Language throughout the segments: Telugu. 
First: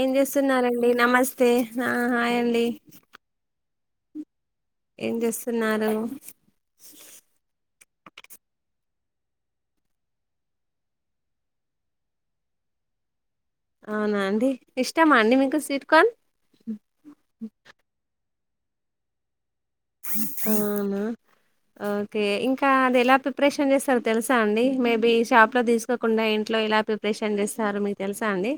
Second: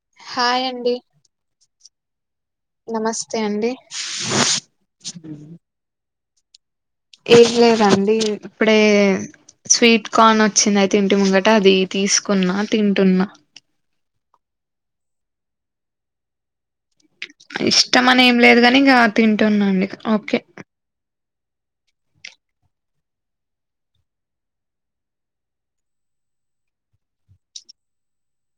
ఏం హాయ్ చేస్తున్నారండి అండి నమస్తే ఆ హాయ్ అన్ నమస్తే అండి ఏం చేస్తున్నారు ఏం లేదండి ఇప్పుడే స్వీట్ కార్న్ వచ్చినాయి తింటి ముంగట అది తీసుకున్నా తింటున్నా అవునా అండి ఇష్టమా అండి మీకు స్వీట్ కార్న్ ఇష్టమనేం లేదుగాని ఇంగ ఆ తిన్ టున్న అండి [inaudible] ఓకే అవునా ఓకే ఇంకా అది ఎలా ప్రిపరేషన్ చేస్తారో తెలుసా అండి మేబి షాప్ లో తీసుకోకుండా ఇంట్లో ఎలా ప్రిపరేషన్ చేస్తారో మీకు తెలుసా అండి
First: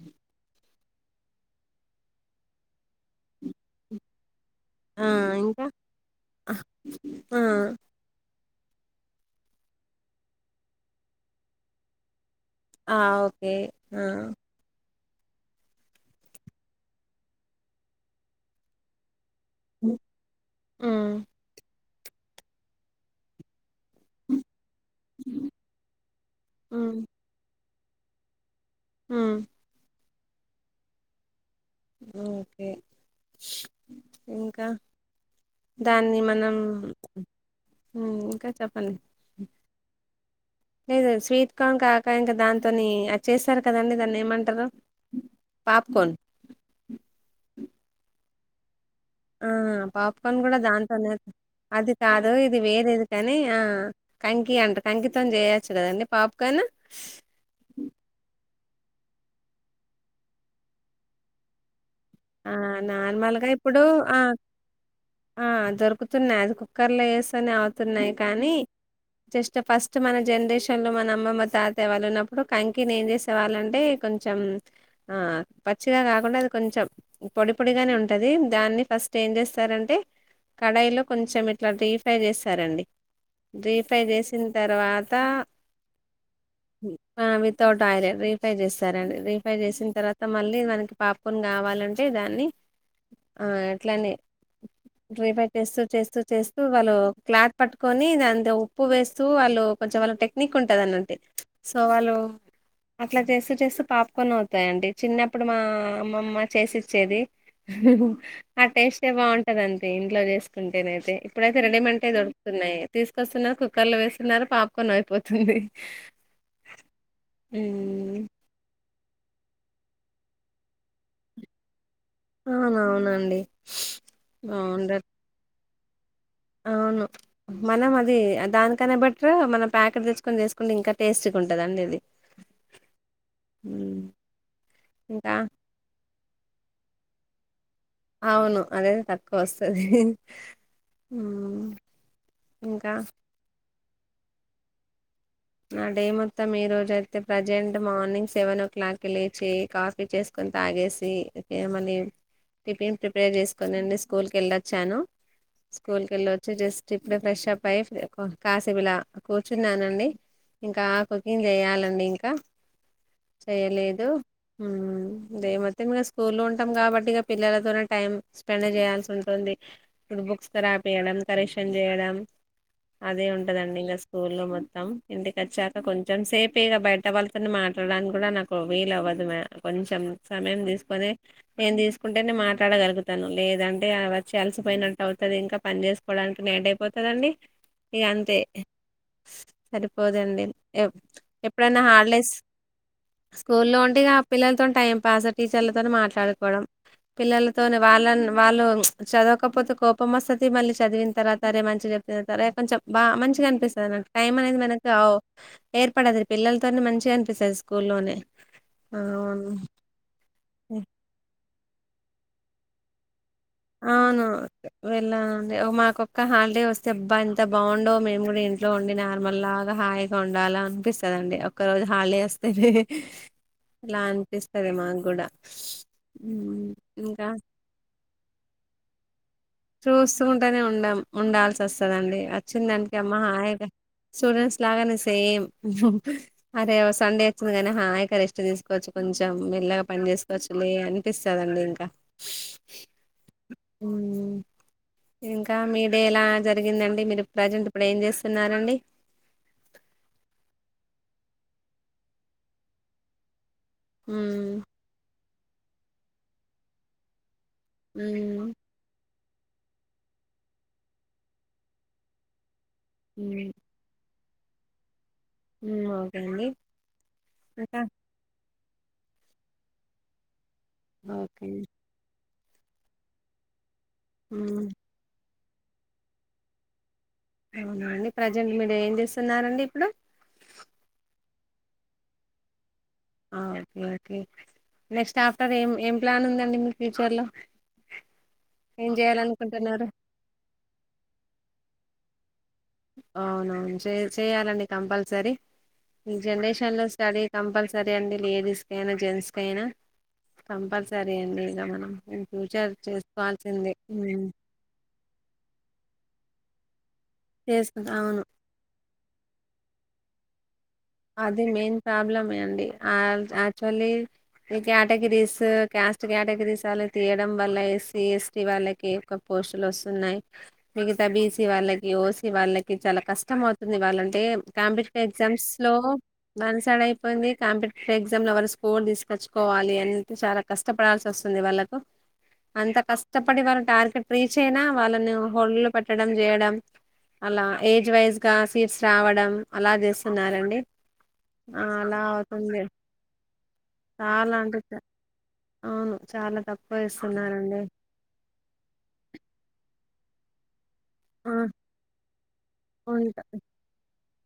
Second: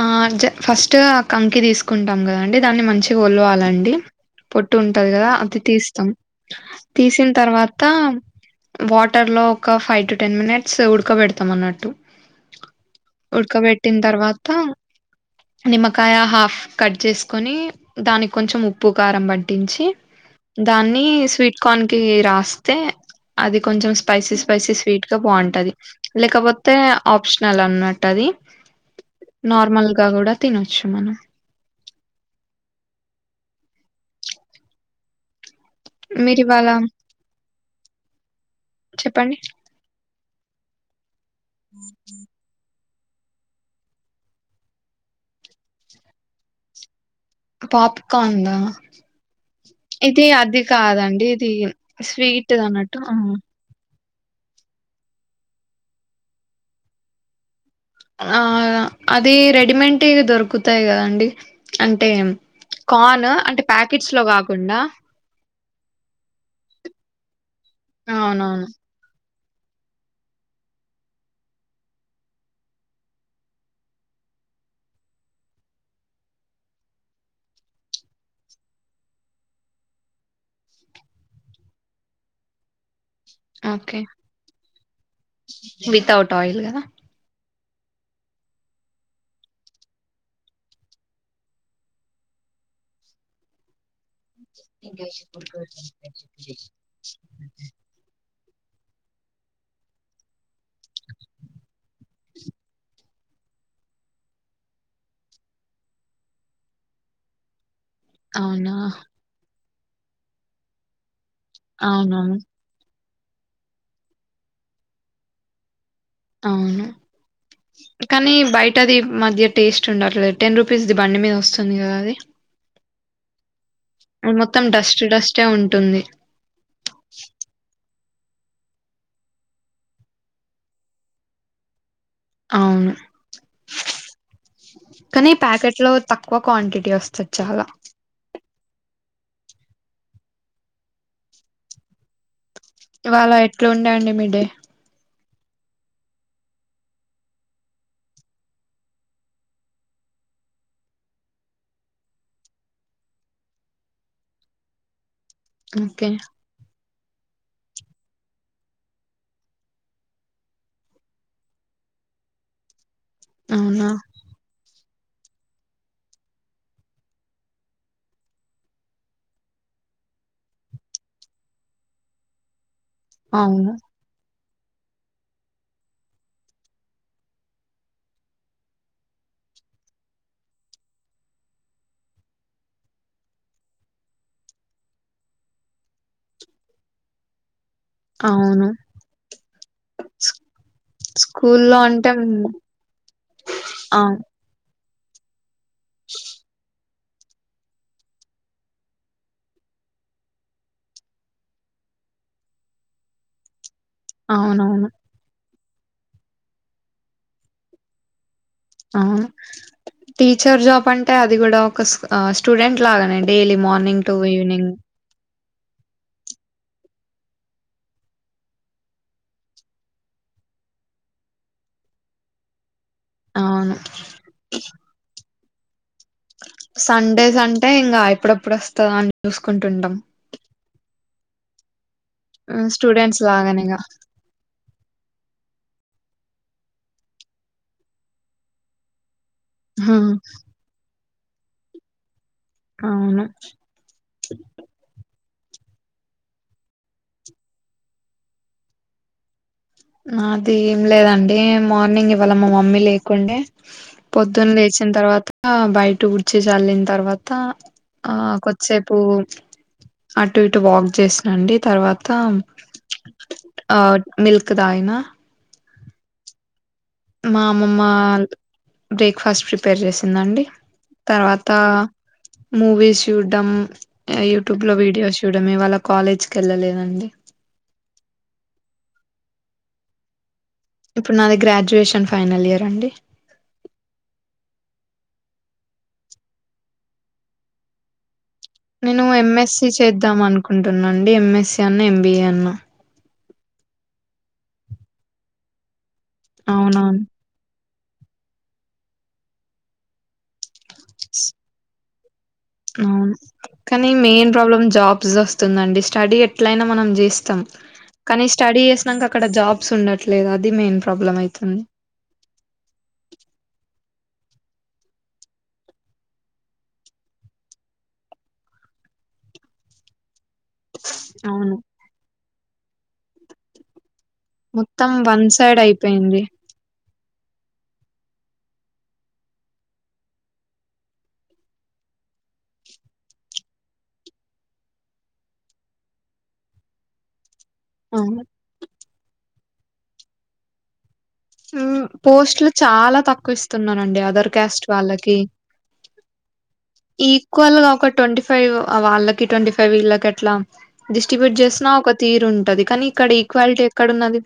ఆ జ ఫస్ ట్ ఆ కంకి తీసుకుంటాం కదండి దాన్ని మంచిగా ఒలవాలండి పొట్టు ఆ ఉంటది కదా అది ఇంకా తీస్తాం తీసిన ఆ తర్వాత వాటర్ లో ఒక ఫైవ్ టు టెన్ మినిట్స్ ఉడకబెడతాం అన్నట్టు ఆ ఓకే ఉడకబెట్టిన ఆ తర్వాత నిమ్మకాయ హాఫ్ కట్ చేసుకొని, దానికి కొంచెం ఉప్పు కారం బట్ బటించి దాన్ని ఉమ్ స్వీట్ కార్న్ కి రాస్తే అది కొంచం స్పైసీ స్పైసీ స్వీట్ గా బాగుంటది. లేకపోతే ఉమ్ ఆప్షనల్ అన్న ట్టది ఉమ్ నార్మల్ పకోడా తనచ్చు మనం ఓకే ఇంకా దాన్ని మీరు మనం ఇవాళ హ్మ్ ఇంకా చెప్పండి నెయ్ దోస్ స్వీట్ కార్న్ కాక ఇంకా దాంతోని యా చేశారు కదండి. దాన్ని ఏమంటారు పాప్కోన్ ఆ ఆ పాప్కార్న్ కూడా దాంతోనే ఇది అది కాదు స్వీట్ ఇది అన్నట్టు వేరేది కానీ ఆ కంకి అంటారు కంకితోం చేయొచ్చు కదండి పాప్కన్ ఆ అది రెడీమెట్వి దొరుకుతాయి కదాండి. అంటే ఆ కార్న్ నార్మల్గా అంటే ఇప్పుడు ప్యాకెట్స్ లో ఆ కాకుండా ఆ దొరుకుతున్నాయి అది కుక్కర్ లో వేసేనే ఆగ్ తున్నాయ్ కానీ, అవునవును జస్ట్ ఫస్ట్ మన జనరేషన్ లో మన అమ్మమ్మ తాత వాళ్ళు ఉన్నప్పుడు కంకిని ఏం చేసేవాళ్ళంటే కొంచెం ఆ పచ్చిగా కాకుండా అది కొంచెం పొడి పొడిగానే ఉంటది. దాన్ని ఫస్ట్ ఏం చేస్తారంటే, కడాయిలో కొంచెం ఇట్లా డీఫ్రై చేస్తారండి. డీ ఓకే ఫ్రై చేేసిన తర్వాత వితౌట్ ఆయిల్ కదా ఆ విత్ వితౌట్ ఆయిల్ రీఫై చేస్తారండి. రీఫై చేసిన తర్వాత, మళ్ళీ మనకి పాప్కోన్ కావాలంన్ అంటే దాన్ని ఆ అట్లానే డ్రీ ఫ్రై చేస్తూ చేస్తూ చేస్తూ వాళ్ళు క్లాత్ పట్టుకొని దాన్ దా ఉప్పు వేస్తూ వాళ్ళు కొంచం వాల్ టెక్ నీకుంటది అన్నంటే ప్చ్ సో వాళ్ళు అట్లా చేస్తూ చేస్తూ పాప్కోన్ అవుతాయింటడి చిన్నప్పుడు మా అమ్మమ్మ చేసి చేది ఆ అవునా టెస్ట్యే బాగుంన్ కాదంతే ఇంట్లో చేసుకుంటేనే అయితే ఇప్పుడైతే రేడిమెట్యే అవునవును దొరుకుతున్నాయి. తీసుకొస్తున్నారు, కుక్కర్ లో వేస్తున్నారు, పాప్కోన్ అయిపోతుంది. అవును ఉమ్ కానీ బయటది మధ్య టేస్ట్ ఉండట్లేదు, టెన్ రూపీస్ది బండి మీద వస్తుంది కదా అది. అవునావునండి అది మొత్తం డస్ట్ డస్ట్యే ఉంన్ టుంది అవును మనం మద్ ది దానికనే బెట్టరా మనం ప్యాకెట్ తెచ్చుకొని, చేసుకుంటే ఇంకా టేస్ట్గా ఉంటంది అండి ఇది అవును హ్మ్. ఇంకా కాని ప్యాకెట్ లో తక్కువ క్వాంటిటీ వస్తది చాలా అవును అదైతే తక్కువ వస్తది హ్మ్ ఇంక ఇంట్లో ఉండండి మీ డే నా డే మొత్తం ఈరోజైతే ప్రజెంట్ మార్నింగ్ సెవెన్ ఓ క్లాక్కి లేచి, కాఫీ చేసుకొని తాగేసి, ఇగ మళ్లీ టిఫిన్ ప్రిపేర్ చేసుకోనండి. స్కూల్కి వెళ్ళొచ్చాను. ఓకే స్కూల్కెలోచి జస్ట్ ఇప్పుడే ఫ్రెష్ అప్ అయ్యి కాసేపిల కూర్చున్నానండి. ఇంకా కుకింగ్ చెయాలండి ఇంక అవునా చేయాలేదు హ్మ్ డే మొత్తం ఇంగ స్కూల్ లో ఉంటాం కాబట్టి ఇగ పిల్లలతోనే టైమ్ స్పెండ్ చేయాల్సి ఉంటుంది. బుక్స్ తో రాపియడం, కరెక్షన్ చేయడం. అదే అవును ఉంటదండి ఇంకా స్కూల్లో మొత్తం త్తం ఇంటికచ్చాక కొంచెం సేపే ఇగ బయట వాళ్ళతోని మాట్లాడానికి కూడా నాకు వీల్ అవ్వదు. మామ్ కొంచెం సమయం తీసుకొని నేను తీసుకుంటేనే మాట్లాడగలుగుతాను. లేదంటే వచ్చి అలసిపోయినట్టు అవుతాది. ఇంకా పని చేసుకోవడానికి నైట్ అయిపోతాదండీ. ఇగ అంతే అవును సరిపోదండి ఎప్ స్కూల్లో ఎప్పుడైనా అంటే హాలిడేస్ మ్, స్కూల్లో ఉంటే ఆ ఇగ పిల్లలతోనీ టైం. పాసర్ట్ టీచర్లతోని మాట్లాడుకోవడం. పిల్లలతోనీ వాళ్ళని వాళ్ళు ప్చ్ చదవకపోతే కోపం వస్తది. మళ్ళీ చదివిన తర్వాతరే మంచిగా చెప్రే కొంచెం బా మంచిగా అనిపిస్తు [unintelligible] టైమ్ అనేది మర్ [unintelligible] అవునవును రావ్ ఏర్పడది పిల్లలతోనే మంచిగా అనిపిస్తద్ స్కూల్లోనే అవును టి చర్ జాబ్ అంటే అది గూడా ఒక ఆ స్టూడెంట్ లాగానే అండి డైలీ మార్నింగ్ టు అవును ఈవెనింగ్ వెళ్ళానండి మాకొక్క హాలీడే వస్తే అబ్బా ఎంత బాగుండో, మేము గూడా ఇంట్లో ఉండి నార్మల్ లాగా హాయిగా ఉండాల అనిపిస్తద్ అండి. ఒక్క రోజు హాలిడే వస్తేనే అవును ఇలా అనిపిస్తాది మాకు గుడా సన్డేస్ అంటే ఇంగా అయ్ ఎప్పుడేప్పుడ్ వస్తాద అన్ చూసుకుంటానే ఉండం ఉండాల్స్ వస్తా వస్తాదండీ ఉమ్, ఆచిందంటే అమ్మ స్టూడెంట్స్ హాయ్గ లాగానేగా స్టూడెంట్స్ లాగానే సేమ్ అరే సండే వచ్చింది గానీ హాయిగ రెస్ట్ తీసుకోవచ్చు కొంచెం లేదం మెల్లగ పని చేసుకోవచ్చులే అని పిస్తాదండి ఇంకా అవును ఇంకా మీ డే ఎలా జరిగిందండి. మీరు ప్రజెంట్ ఇప్పుడు ఏం చేస్తున్నారండి. యే మార్నింగ్ ఇవాళ మా మమ్మీ లేకుండే పొద్దున్ మ్మ్ లేచిన తర్వాత ఆ బయట ఉడ్చి చల్లిన తర్వాత్ త్త ఆ మ్మ్ కొద్సేపు అటు ఇటు వాక్ చేస్నండి తర్వాత హ్మ్ ఆ మిల్క్ క్ దాగిన హ్మ్ ఓకే అండి మా ఇంకా అమ్మమ్మా బ్రేక్ఫాస్ట్ ప్రిపేర్ చేసిందండి. ఓకే తర్వాత మూవీస్ చూడ్డం యూట్యూబ్ మ్మ్ లో వీడియోస్ చూడమే ఇవాళ కాలేజ్కి వెళ్ళలేదండి. తున్నారండి ఇప్పుడు ఇప్పుడు నాది గ్రాడ్యుయేషన్ ఫైనల్ ఇయర్ అండి. ఆ ఓకే ఓకే నెక్స్ట్ ఆఫ్టర్ ఏం ఏం ప్లాన్ ఉందండి. మిక్ ఫ్యూచర్లో నేను ఎంఎస్సి చేద్దాం అనుకుంటునండి. ఎంఎస్సి అన్న ఎం బి అన్న అవునవును చే చేయాలండి కంపల్సరీ ఈ జనరేషన్ లో అవునవును స్టడీ కంపల్స సరే అండి లేడీస్ కయినా జెంట్స్ కయిన కంపల్సరీ అండి ఇక మనం మ్మ్ అవును కాని మెయిన్ ప్రాబ్లమ్ జాబ్ బ్స్ వస్తుందండి స్టడీ ఎట్లయినా మనం చెయ్ స్త చేసుకు అవును కానీ స్టడీ చేసినంక అక్కడ జాబ్స్ ఉండ ట్లేదు అది మెయిన్ ప్రాబ్లం అది అయితుంది మెయిన్ ప్రాబ్లమే అండి ఆ యాక్చువలీ ఈ క్యాటగిరీసు క్యాస్ట్ క్యాటగిరీస్ ఆళ్ల తీయడం వల్ల ఎ స్సీ ఎ స్టి వాళ్ళకి ఎక్కువ పోస్టులు వస్తున్నాయి మిగిత బీ సీ అవును వాళ్ళకి ఓ సీ వాళ్ళకి ఇద్ చాలా కష్టం అవుతుంది వాళ్ళన్ మొత్తం వన్ సైడ్ అయి మో వన్ సైడ్ అయి ఇబ్బంది కాంపిటిటివ్ ఎగ్జామ్ లో వాళ్ళు స్కోర్ తీసుకచ్చుకోవాలి అనే చాలా కష్టపడాల్సి వస్తుంది వాళ్ళకు అంత కష్టపడి వాళ టార్గెట్ రీచ్ అయినా వాళ్ళని హోల్లో పెట్టడం చేయడం అలా ఏజ్ వైజ్ అవును గా సీట్స్ రావడం అలా చేస్తున్నారండి డి మ్మ్ పోస్ట్లు చాలా తక్కువ ఇస్తున్నారండి అదర్ చాలా అంటే క్యాస్ట్ చా- వాళ్ళకి అవును చాలా తక్కువ ఈక్వల్ ఇస్తున్నారండి గా ఒక ట్వంటీ ఫైవ్ ఆ వాళ్ళకి ట్వంటీ ఫైవ్ వీళ్ళ కట్లా ఆ డిస్ట్రిబ్యూట్ చేసినా ఒక తీరు ఉంటది కానీ ఇక్కడ ఉంట ఈక్వాలిటీ ఎక్కడ ఉన్నది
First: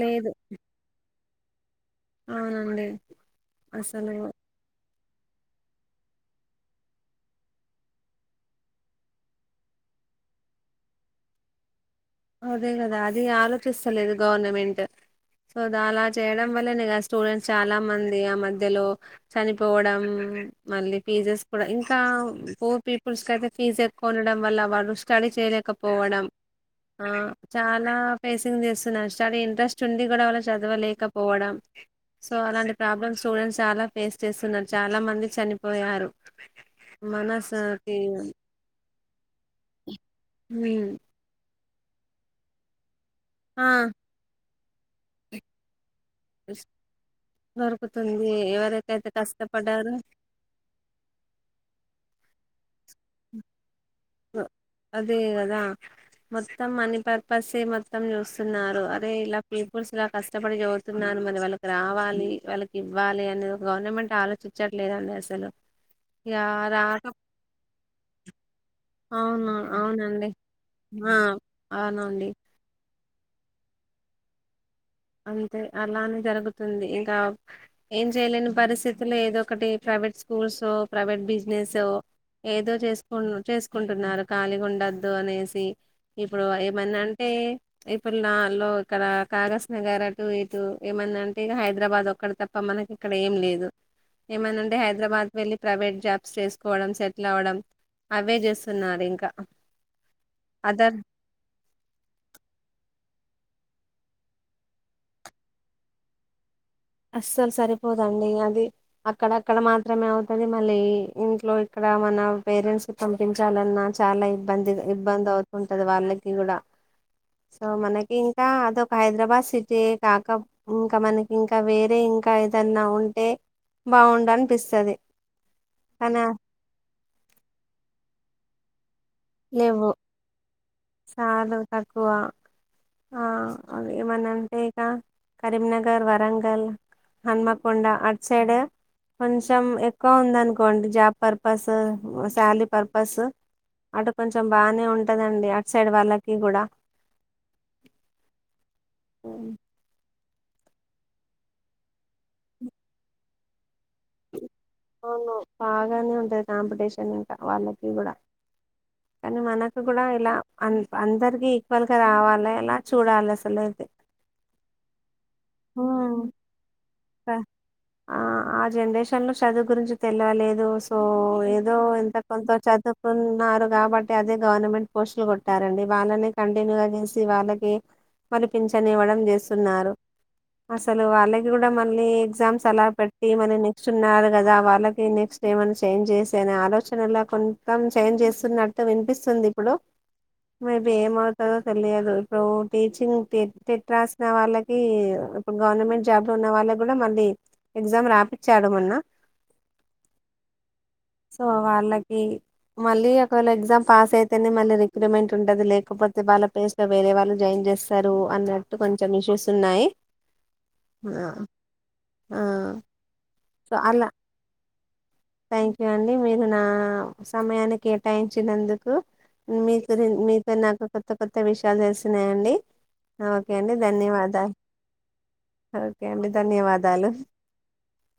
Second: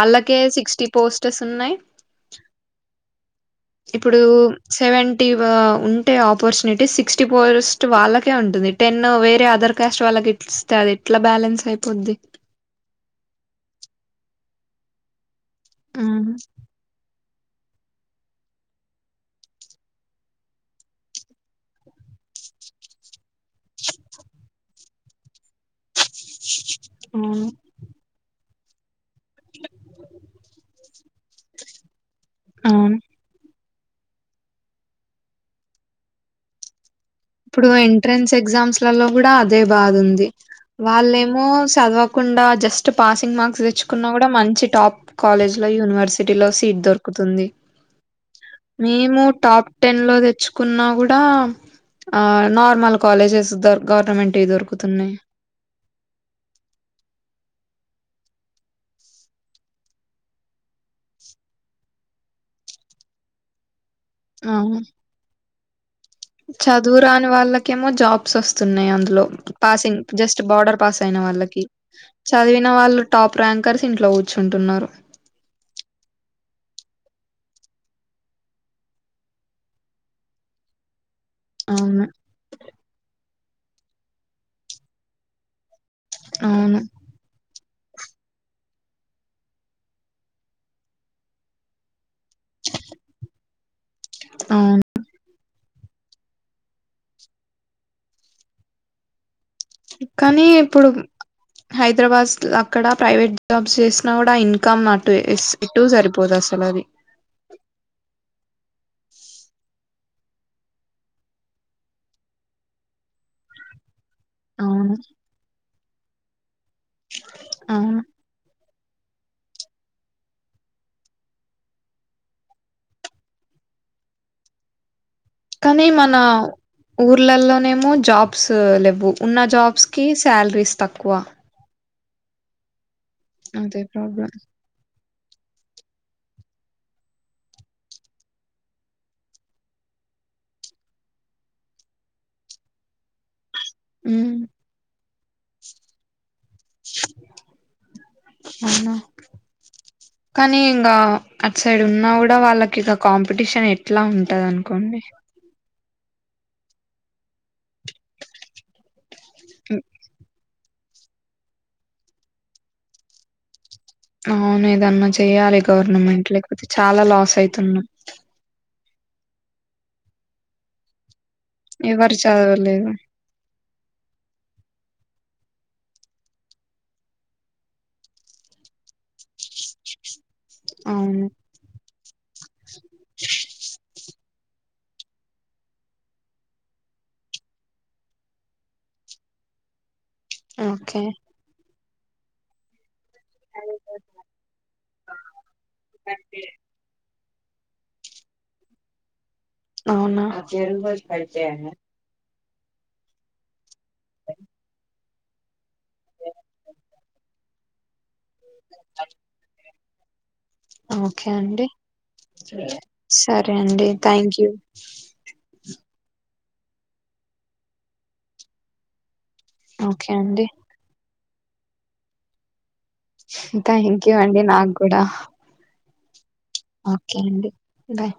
లేదు సిక్టీ పోస్ట్ చేస్తున్నాయి అవునండి అసలు ఇప్పుడు సెవెన్ టీవ ఉంటే ఆపర్చునిటీ సిక్స్టీ పర్స్ట్ వాళ్ళకే ఉంటది టెన్ వేరే అదర్ కాస్ట్ వాళ్ళకి ఇస్తే అది ఎట్లా బ్యాలెన్స్ అయిపో అదే కదా అది ఆలోచిస్తలేదు గవర్నమెంట్ ట్ సో ద అలా చేయడం వల్ల నాక్ స్టూడెంట్స్ చాలా మంది ఆ మధ్యలో చనిపోవడం మళ్ళీ ఫీజెస్ కూడా ఇంకా పూర్ పీపుల్స్ క అయితే ఫీజ్ ఎక్కువ ఉండడం వల్ల వాళ్ళు స్టడీ చేయలేకపో పోవడం ఆ అవును చాలా పెట్ మెసేజ్లు చేస్తున్నారు చానా ఇంట్రెస్ట్ ఉండి కూడా వాళ్ళు చదవలేక కోవడం సో అలాంటి అవును ప్రాబ్లమ్స్ స్టూడెంట్స్ చాలా పేస్ చేస్తున్నారు చాలా మంది చనిపోయారు ఇప్పుడు మనసకి ఎంట్రెన్స్ ఎగ్జామ్స్ లలో కూడా అదే బాధ ఉంది వాళ్ళేమో చదవకుండా జస్ట్ పాసింగ్ మార్క్స్ ఆ తెచ్చుకున్నా కూడా మంచి టాప్ కాలేజ్ లో యూనివర్సి సిటీలో సీట్ దొరుకుతుంది దొరుకుతుంది ఎవరికైతే మేము టాప్ కష్టపడ్డారో టెన్ లో తెచ్చుకున్నా కూడా ఆ నార్మల్ కాలేజెస్ దొర్ ఆ అదే కదా మొత్తం మని పర్పస్సె మో నరకం చూస్తున్నారు అదే ఇలా పీపుల్స్ ఇలా కష్టపడి చదుతున్నారు మరి వాళ్ళకి రావాలి వాళ్ళకి ఇవ్వాలి అనేది ఒక గవర్నమెంట్ అవును ఆలోచించట్లేదండి అసలు ఇక చదువు రాక రాని వాళ్ళకేమో జాబ్స్ వస్తున్నాయి న్నాయి అందులో అవును పాసింగ్ అవునండి జస్ట్ బార్డర్ పాస్ ఆ అయిన వాళ్ళకి అవునండి చదివిన వాళ్ళు టాప్ ర్యాంకర్స్ ఇంట్లో కూర్చుంటున్నారు అంతే అలానే జరుగుతుంది ఇంకా ఏం చేయలేని పరిస్థితులో ఏదో ఒకటి ప్రైవేట్ స్కూల్స్ ప్రైవేట్ బిజినెసో అవును ఏదో చేసుకోన్డ్ చేసుకుంటున్నారు ఖాళీగా ఉండొద్దు అనేసి ఇప్పుడు అవును ఏమన్నా అంటే ఇప్పుడు నాలో ఇక్కడ కారాస్ నగర్ అటూ ఇటూ ఏమన్నా అంటే హైదరాబాద్ ఒక్ అక్కడ తప్ప మనకి ఇక్కడ ఏం లేదు ఏమనంటే అవును హైదరాబాద్ వెళ్ళి ప్రైవేట్ జాబ్స్ చేసుకోవడం సెటిల్ అవ్వడం అవే చేస్తున్నారు ఇంకా కానీ ఇప్పుడు అదర్ హైదరాబాద్స్ ల అక్కడ ప్రైవేట్ జాబ్స్ చేసినా కూడా ఇన్కమ్ అంటేస్ ఇటు సరిపోదు అసలు అది. అస్సలు సరిపోదండి అది అక్కడ అక్కడ మాత్రమే అవ్తాది. మళ్ళీ ఇంట్లో ఇక్కడ మన పేరెంట్స్ కీ పంపించాలన్నా చాలా ఇబ్బందిగా అవును ఇబ్బంది అవ్కుండా పేద వాళ్ళకి కూడా సో అవును మనకి ఇంకా అదొక్ హైదరాబాద్ సిటీ కాక ఇంకా మనకి ఇంకా ఇంకా వేరే ఇంకా ఏదన్నా ఉంటే బాగుండనిపిస్తది. కానీ మనా ఊర్లలనేమో జాబ్స్ లెవ్వు. ఉన్న లేవు జాబ్స్కి శాలరీస్ తక్కువ చాలా తక్కువ ఆ అదే ఏమన్నా అంటె ఇక కరీంనగర్, వరంగల్, హన్మకొండ అటు సైడ్ కొంచెం ఎక్కువ ఉందనుకోండి జాబ్ పర్పస్ శాలరీ పర్పస్ అటు కొంచెం బానే ఉం టదండి అటు సైడ్ వాళ్ళకి కూడా అవునా కానీ ఇంకా అట్ సైడ్ ఉన్నా గుడా వాళ్ళకి ఇగ కాంపిటీషన్ ఎ ఎట్లా ఉంటదనుకోండి గానే ఉంటది కాంపిటీషన్ ఇంకా వాళ్ళకి కూడా కానీ మనకు కూడా ఎలా అం అందరికి ఈక్వల్గా రావాలె అలా చూడాలి అసలైతే అవును ఏదన్న చెప్ య్యాలే ఉమ్. గవర్నమెంట్ లేకపోతే చాలా లాస్ అయితున్నం. షన్లో చదువు గురించి తెల్వలేదు సో ఏదో ఎవరు ఎంత కొంత చదవలేదు చదువుకున్నారు కాబట్టి అదే గవర్నమెంట్ పోస్ట్లు కొట్టారండి వాళ్ళనే కంటిన్యూగా చేసి వాళ్ళకి మళ్ళీ పింఛన్ ఇవ్వడం చేస్తున్నారు. అసలు అవును వాళ్ళకి గుడ మళ్ళీ ఎగ్జామ్స్ అలా పెట్టి మళ్ళ నెక్స్ట్ ఉన్నారు కదా వాళ్ళకి నెక్స్ట్ ఏమన్న చేంజ్ చేసేయనే ఆలోచనలా కొంచం చేంజ్ చేస్తున్నట్టు వినిపిస్తుంది ఇప్పుడు మే బి ఓకే ఏమౌతదో లేదు ఇప్పుడూ టీచింగ్ టెట్ రాసిన వాళ్ళకి ఇప్పుడు గవర్నమెంట్ జాబ్ ఉన్న వాళ్ళక్ గుడా మళ్ళీ ఎగ్జామ్ రాపిచ్చాడు మొన్న అవునా సో వాళ్ళకి మళ్ళీ ఒకవేళ ఎగ్జాం పాస్ అయితేనే మళ్ళీ ఎక్స్పెరిమెంట్ ఉంటది లేకపోతే వాళ్ల ప్లేస్లా వేరే వాళ్ళు జాయిన్ చేస్ చేస్తరు అన్నట్టు కొంచం ఇష్యూస్ ఉన్నాయి. ఆ ఓకే అండి ఆ సర్ రే సో అండి అలా థ్యాంక్ యూ థ్యాంక్ యూ అండి. మీరు నా సమయాన్ని కేటాయించినందుకు. మీ ఓకే గురించ్ మీ అండి పై నాకు కొత్త కొత్త విషయాలు తెలుస్తున్నాయండి. థాంక్యూ అండి నాకు కూడా ఒకే అండి ధన్యవాదాలు ఓకే అండి బాయ్